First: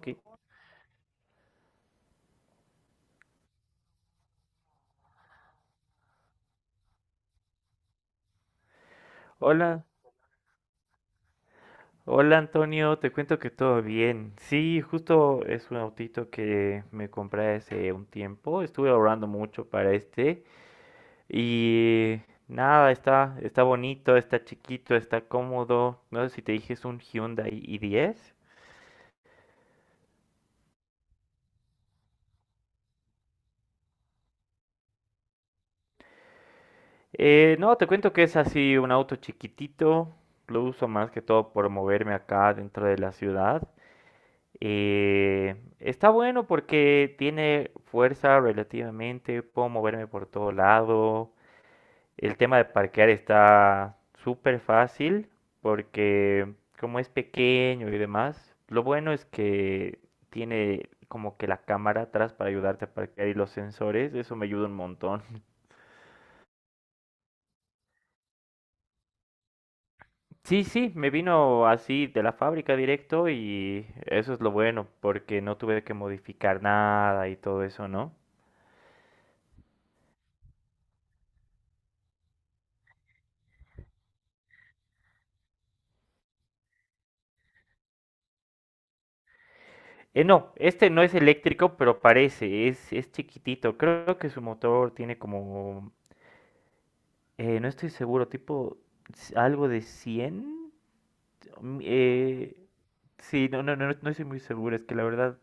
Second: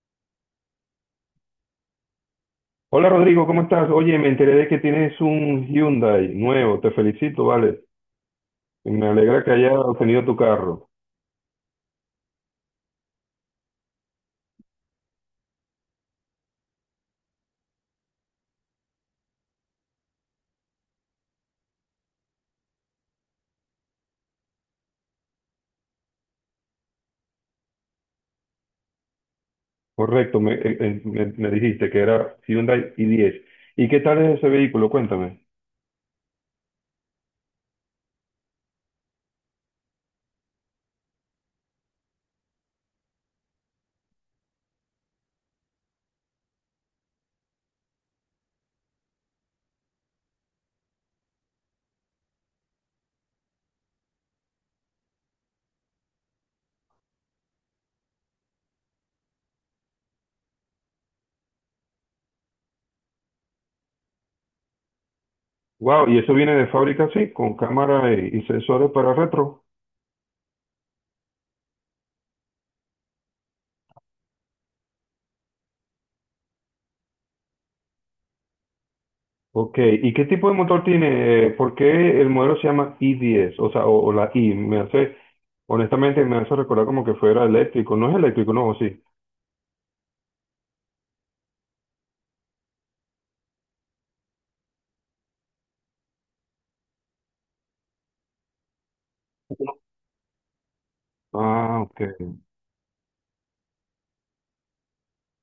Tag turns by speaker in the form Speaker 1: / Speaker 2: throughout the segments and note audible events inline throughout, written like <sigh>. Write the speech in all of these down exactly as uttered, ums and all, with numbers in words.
Speaker 1: Ok.
Speaker 2: Hola Rodrigo, ¿cómo estás? Oye, me enteré de que tienes un Hyundai nuevo, te felicito, vale. Me alegra que haya
Speaker 1: Hola,
Speaker 2: obtenido tu carro.
Speaker 1: hola Antonio, te cuento que todo bien. Sí, justo es un autito que me compré hace un tiempo. Estuve ahorrando mucho para este y nada, está, está bonito, está chiquito, está cómodo. No sé si te dije es un Hyundai i diez.
Speaker 2: Correcto, me, eh, eh, me- me dijiste que era Hyundai i diez. ¿Y qué tal es ese vehículo? Cuéntame.
Speaker 1: Eh, no, te cuento que es así un auto chiquitito. Lo uso más que todo por moverme acá dentro de la ciudad. Eh, está bueno porque tiene fuerza relativamente, puedo moverme por todo lado. El tema de parquear está súper fácil porque como es pequeño y demás, lo bueno es que tiene como que la cámara atrás para ayudarte a parquear y los sensores, eso me ayuda un montón. <laughs>
Speaker 2: Wow, y eso viene de fábrica, sí, con cámara y, y sensores para retro.
Speaker 1: Sí, sí, me vino así de la fábrica directo y eso es lo bueno porque no tuve que modificar nada y todo eso, ¿no?
Speaker 2: Ok, ¿y qué tipo de motor tiene? Eh, ¿Por qué el modelo se llama i diez? O sea, o, o la i, me hace, honestamente me hace recordar como que fuera eléctrico. No es eléctrico, no, ¿o sí?
Speaker 1: Eh, no, este no es eléctrico, pero parece, es, es chiquitito. Creo que su motor tiene como, eh, no estoy seguro, tipo s- algo de cien. Mm,
Speaker 2: Ah, ok,
Speaker 1: eh, sí, no, no, no no no estoy muy seguro, es que la verdad,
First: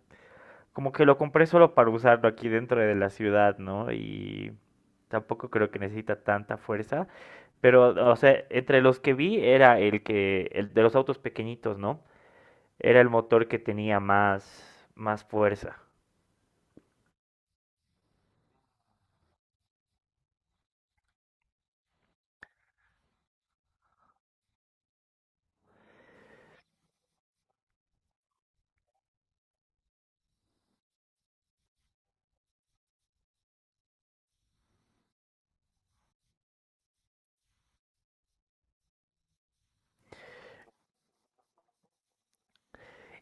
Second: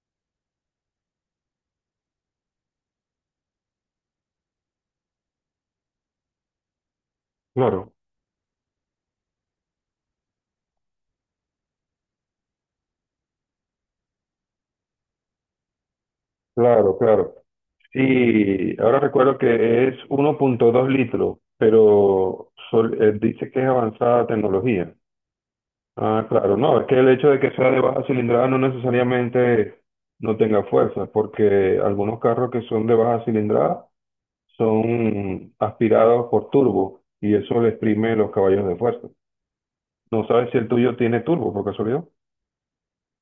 Speaker 1: como que lo compré solo para usarlo aquí dentro de la ciudad, ¿no? Y tampoco creo que necesita tanta fuerza,
Speaker 2: claro.
Speaker 1: pero, o sea, entre los que vi era el que, el de los autos pequeñitos, ¿no? Era el motor que tenía más, más fuerza.
Speaker 2: Claro, claro. Sí, ahora recuerdo que es uno punto dos litros, pero sol- eh, dice que es avanzada tecnología. Ah, claro, no, es que el hecho de que sea de baja cilindrada no necesariamente no tenga fuerza, porque algunos carros que son de baja cilindrada son aspirados por turbo y eso le exprime los caballos de fuerza. No sabes si el tuyo tiene turbo, por casualidad.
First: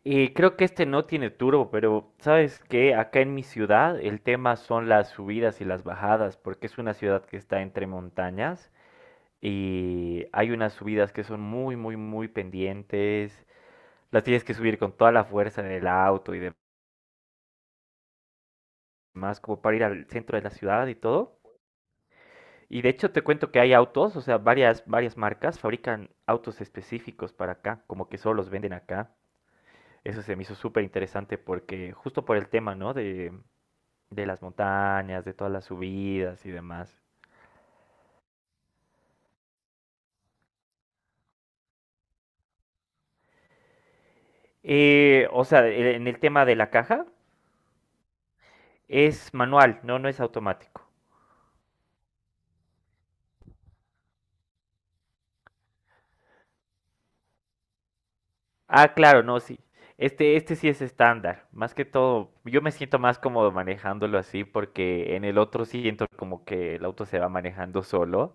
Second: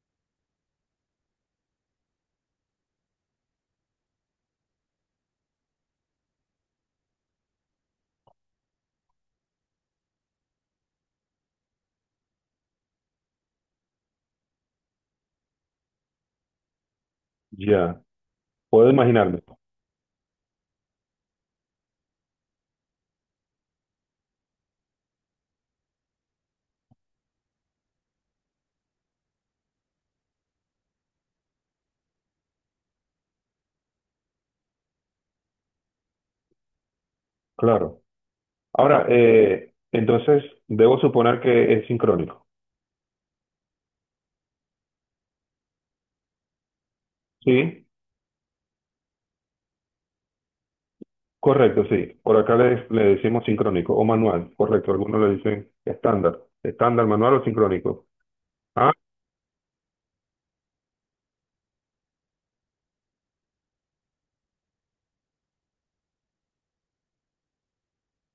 Speaker 1: Eh, creo que este no tiene turbo, pero sabes que acá en mi ciudad el tema son las subidas y las bajadas, porque es una ciudad que está entre montañas y hay unas subidas que son muy, muy, muy pendientes. Las tienes que subir con toda la fuerza del auto y
Speaker 2: Ya, puedo
Speaker 1: demás,
Speaker 2: imaginarme,
Speaker 1: como para ir al centro de la ciudad y todo. Y de hecho te cuento que hay autos, o sea, varias, varias marcas fabrican autos específicos para acá, como que solo los venden acá. Eso se me hizo súper interesante porque justo por el tema, ¿no? De, de las montañas, de todas las subidas y demás.
Speaker 2: claro. Ahora, eh, entonces, debo suponer que es sincrónico.
Speaker 1: Eh, o sea, e- en el tema de la caja,
Speaker 2: Sí.
Speaker 1: es manual, no, no es automático.
Speaker 2: Correcto, sí. Por acá le, le decimos sincrónico o manual. Correcto, algunos le dicen estándar. Estándar, manual o sincrónico. Ah,
Speaker 1: Ah, claro, no, sí. Este, este sí es estándar. Más que todo, yo me siento más cómodo manejándolo así porque en el otro siento como que el auto se va manejando solo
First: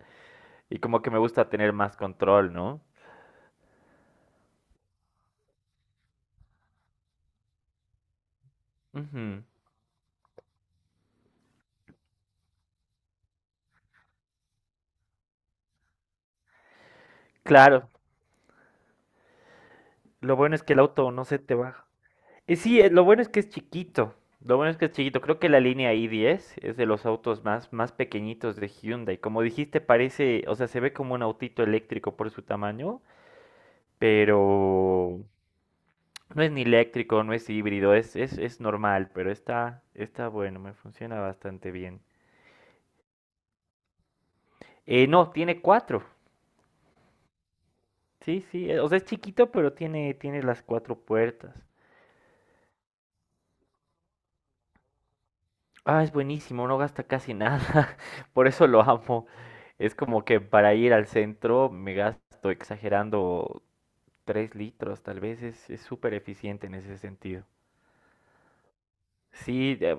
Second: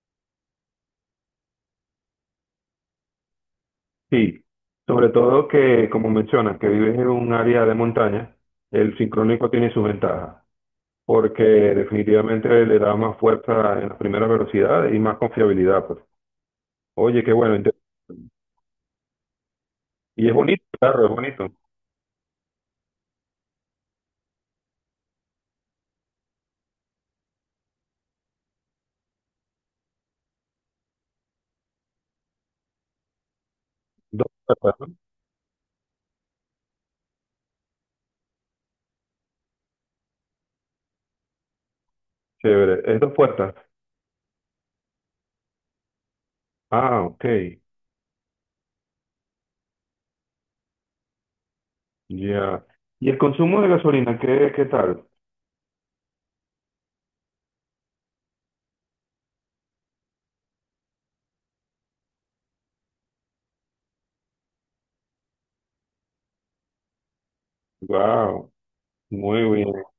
Speaker 1: y como que me gusta tener más control, ¿no?
Speaker 2: sí. Sobre todo que, como mencionas, que vives en un área de montaña, el
Speaker 1: Ujú.
Speaker 2: sincrónico tiene sus ventajas, porque definitivamente le da más fuerza en las primeras velocidades y más confiabilidad, pues. Oye, qué bueno. inte-
Speaker 1: Claro,
Speaker 2: Y es
Speaker 1: lo bueno es
Speaker 2: bonito,
Speaker 1: que el
Speaker 2: claro,
Speaker 1: auto
Speaker 2: es
Speaker 1: no se
Speaker 2: bonito.
Speaker 1: te baja. Y sí, eh, lo bueno es que es chiquito. Lo bueno es que es chiquito. Creo que la línea i diez es de los autos más, más pequeñitos de Hyundai. Como dijiste, parece, o sea, se ve como un autito eléctrico por su tamaño,
Speaker 2: Dos puertas, ¿no?
Speaker 1: pero no es ni eléctrico, no es híbrido, es, es, es normal, pero está, está bueno, me funciona bastante bien.
Speaker 2: Chévere. Es dos puertas.
Speaker 1: Eh, no, tiene cuatro.
Speaker 2: Ah, ok.
Speaker 1: Sí, sí, eh, o sea, es chiquito, pero tiene, tiene las cuatro puertas.
Speaker 2: Ya. ¿Y el consumo de gasolina, qué, qué tal?
Speaker 1: Ah, es buenísimo, no gasta casi nada. <laughs> Por eso lo amo. Es como que para ir al centro me gasto exagerando tres litros, tal vez es es súper eficiente en ese sentido.
Speaker 2: Wow. Muy bien.
Speaker 1: Sí, de-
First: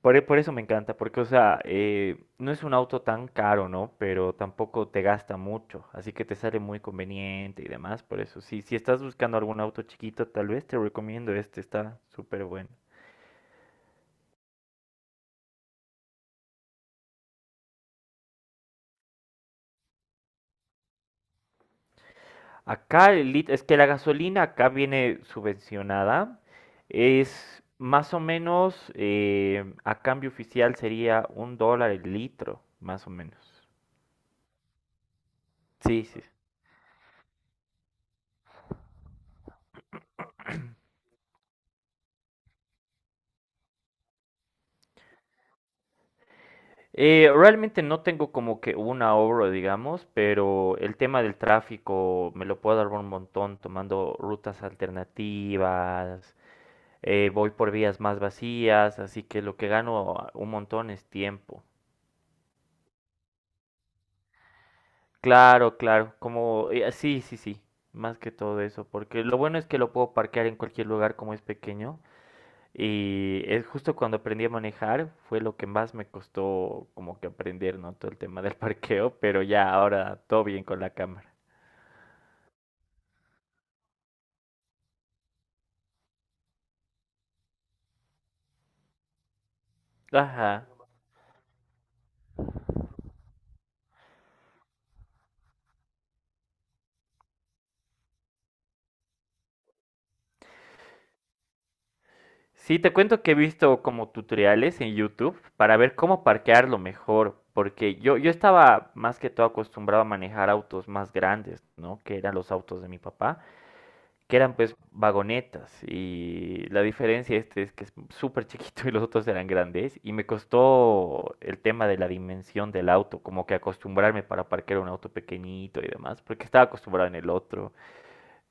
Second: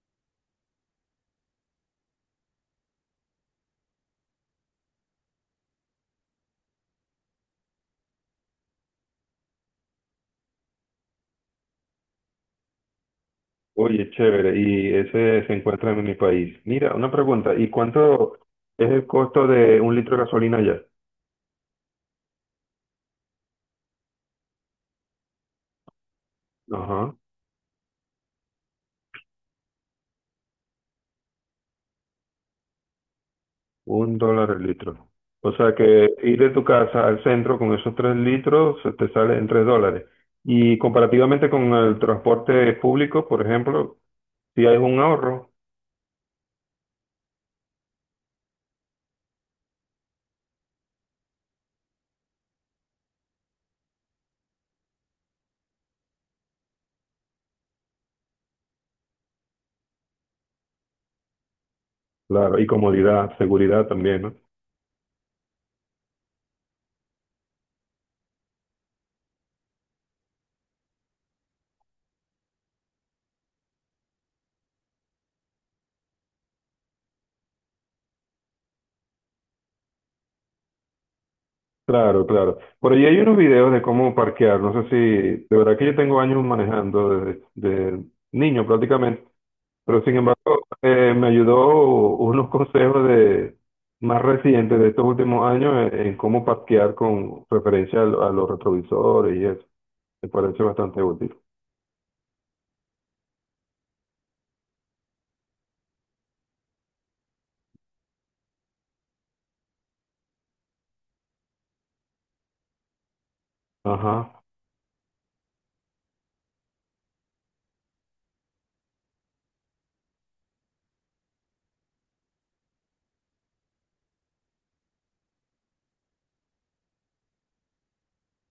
Speaker 1: por, e- por eso me encanta, porque, o sea, eh, no es un auto tan caro, ¿no? Pero tampoco te gasta mucho, así que te sale muy conveniente y demás, por eso. Sí, si estás buscando algún auto chiquito, tal vez te recomiendo este, está súper bueno.
Speaker 2: Oye, chévere. Y ese se encuentra en mi país. Mira, una pregunta. ¿Y cuánto es el costo de un litro de gasolina allá?
Speaker 1: Acá el lit- es que la gasolina acá viene subvencionada.
Speaker 2: Ajá.
Speaker 1: Es más o menos, eh, a cambio oficial sería un dólar el litro, más o menos.
Speaker 2: Un dólar el litro. O sea
Speaker 1: Sí,
Speaker 2: que
Speaker 1: sí.
Speaker 2: ir de tu casa al centro con esos tres litros se te sale en tres dólares. Y comparativamente con el transporte público, por ejemplo, si hay un ahorro.
Speaker 1: Eh, realmente no tengo como que un ahorro, digamos, pero el tema del tráfico me lo puedo dar un montón tomando rutas alternativas, eh, voy por vías más vacías, así que lo que gano un montón es tiempo.
Speaker 2: Claro. Y comodidad, seguridad también, ¿no?
Speaker 1: Claro, claro, como eh, sí, sí, sí, más que todo eso, porque lo bueno es que lo puedo parquear en cualquier lugar como es pequeño y es justo cuando aprendí a manejar fue lo que más me costó como que aprender, ¿no? Todo el tema del <laughs> parqueo, pero ya ahora todo bien con la cámara.
Speaker 2: Claro, claro. Por allí hay unos videos de cómo parquear. No sé si, de verdad que yo tengo años manejando desde, desde niño prácticamente, pero sin embargo
Speaker 1: Ajá.
Speaker 2: eh, me ayudó unos <laughs> consejos de más recientes de estos últimos años en, en cómo parquear con referencia a, lo- a los retrovisores y eso. Me parece bastante útil.
Speaker 1: Sí, te cuento que he visto como tutoriales en YouTube para ver cómo parquearlo mejor, porque yo, yo estaba más que todo acostumbrado a manejar autos más grandes, ¿no? Que eran los autos de mi papá. Que
Speaker 2: Ajá.
Speaker 1: eran pues vagonetas y la diferencia este es que es súper chiquito <laughs> y los otros eran grandes y me costó el tema de la dimensión del auto, como que acostumbrarme para parquear un auto pequeñito y demás, porque estaba acostumbrado en el otro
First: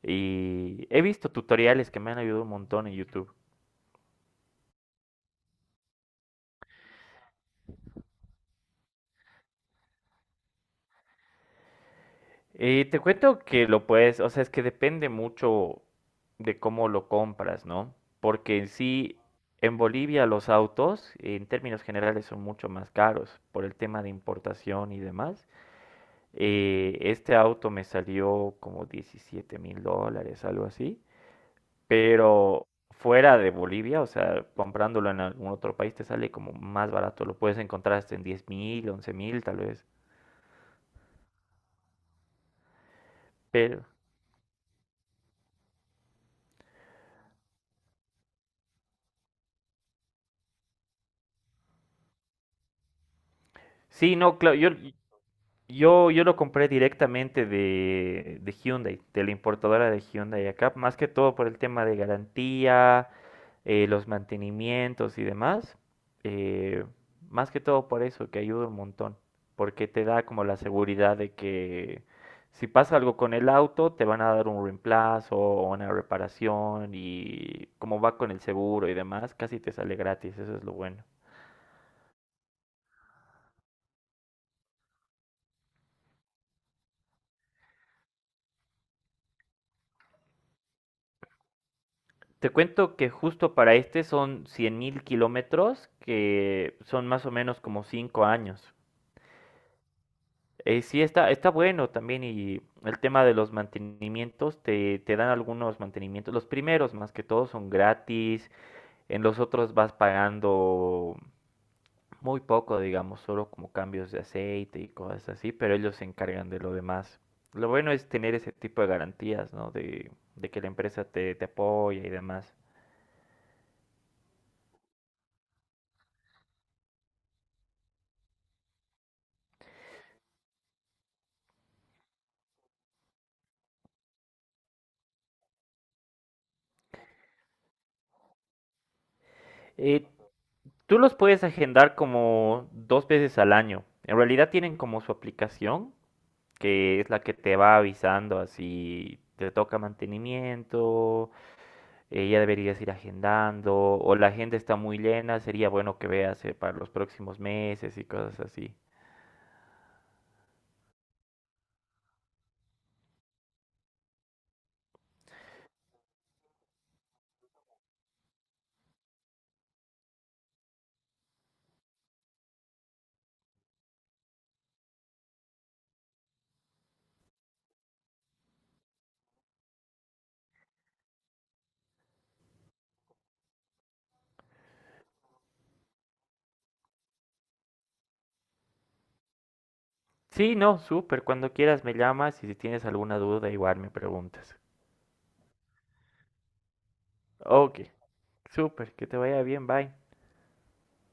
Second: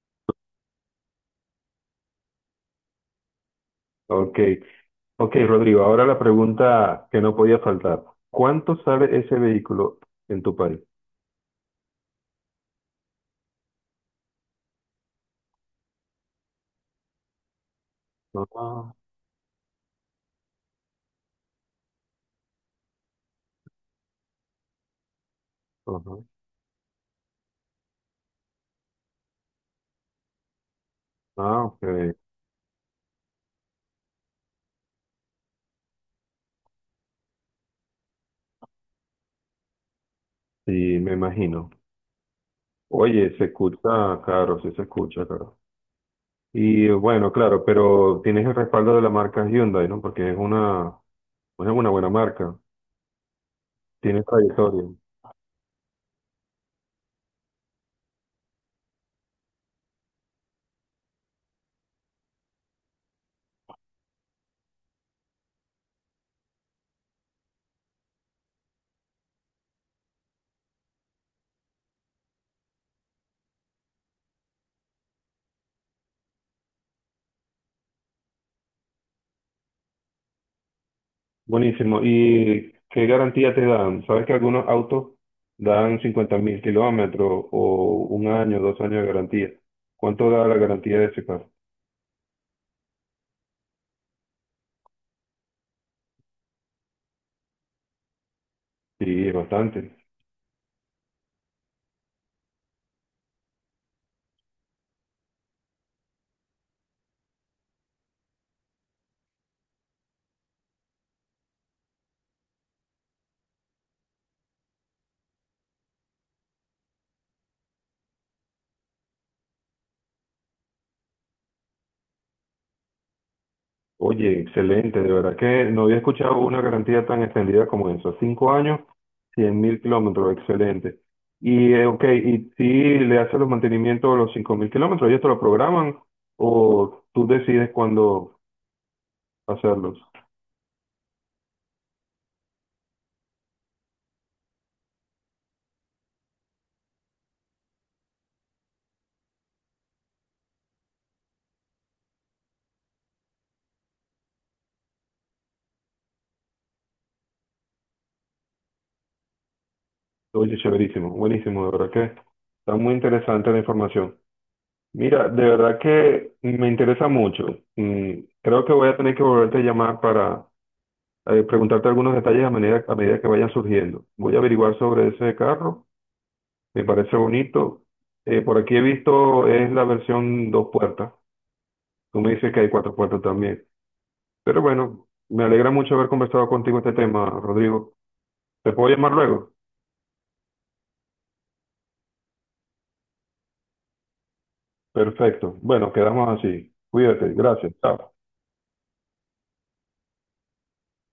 Speaker 1: y he visto tutoriales que me han ayudado un montón en YouTube.
Speaker 2: Ok. Ok, Rodrigo. Ahora la pregunta que no podía faltar. ¿Cuánto sale ese vehículo en tu país?
Speaker 1: Y te cuento que lo puedes, o sea, es que depende mucho de cómo lo compras, ¿no? Porque en
Speaker 2: Ah,
Speaker 1: sí, en Bolivia los autos, en términos generales, son mucho más caros por el tema de importación y demás.
Speaker 2: ajá.
Speaker 1: Eh, este auto me salió como diecisiete mil dólares, algo así.
Speaker 2: Ah, ok.
Speaker 1: Pero fuera de Bolivia, o sea, comprándolo en algún otro país te sale como más barato. Lo puedes encontrar hasta en diez mil, once mil, tal vez.
Speaker 2: Sí, me imagino. Oye, se
Speaker 1: Pero...
Speaker 2: escucha caro, sí se escucha caro. Y bueno, claro, pero tienes el respaldo de la marca Hyundai, ¿no? Porque es una, pues es una buena marca,
Speaker 1: Sí,
Speaker 2: tiene
Speaker 1: no, claro, yo,
Speaker 2: trayectoria.
Speaker 1: Yo, yo lo compré directamente de, de Hyundai, de la importadora de Hyundai acá, más que todo por el tema de garantía, eh, los mantenimientos y demás. eh, Más que todo por eso, que ayuda un montón, porque te da como la seguridad de que si pasa algo con el auto, te van a dar un reemplazo o una reparación y como va con el seguro y demás, casi te sale gratis, eso es lo bueno.
Speaker 2: Buenísimo. ¿Y qué garantía te dan? ¿Sabes que algunos autos dan cincuenta mil kilómetros o un año, dos años de garantía? ¿Cuánto da la garantía de ese carro?
Speaker 1: Te cuento que justo para este son cien mil kilómetros, que son más o menos como cinco años.
Speaker 2: Sí, bastante.
Speaker 1: Eh, sí, está, está bueno también y el tema de los mantenimientos, te, te dan algunos mantenimientos. Los primeros más que todo son gratis, en los otros vas pagando muy poco, digamos, solo como cambios de aceite y cosas así, pero ellos se encargan de lo demás. Lo bueno es tener ese tipo de garantías, ¿no? De, de que la empresa te, te apoya y demás.
Speaker 2: Oye, excelente, de verdad que no había escuchado una garantía tan extendida como eso. Cinco años, cien mil kilómetros, excelente. Y, eh, ok, y si le haces los mantenimientos a los cinco mil kilómetros, ¿ellos te lo programan o tú decides cuándo hacerlos?
Speaker 1: Eh, Tú los puedes agendar como dos veces al año. En realidad tienen como su aplicación, que es la que te va avisando así, te toca mantenimiento, eh, ya deberías ir agendando, o la agenda está muy llena, sería bueno que veas eh, para los próximos meses y cosas así.
Speaker 2: Oye, chéverísimo, buenísimo, de verdad que está muy interesante la información. Mira, de verdad que me interesa mucho. Mm, creo que voy a tener que volverte a llamar para eh, preguntarte algunos detalles a medida, a medida que vayan surgiendo. Voy a averiguar sobre ese carro, me parece bonito. Eh, por aquí he visto, es la versión dos puertas. Tú me dices que hay cuatro puertas también. Pero bueno, me alegra mucho haber conversado contigo este tema, Rodrigo. ¿Te puedo llamar luego?
Speaker 1: Sí, no, súper, cuando quieras me llamas y si tienes alguna duda igual me preguntas.
Speaker 2: Perfecto. Bueno, quedamos así. Cuídate. Gracias.
Speaker 1: Ok,
Speaker 2: Chao.
Speaker 1: súper, que te vaya bien, bye.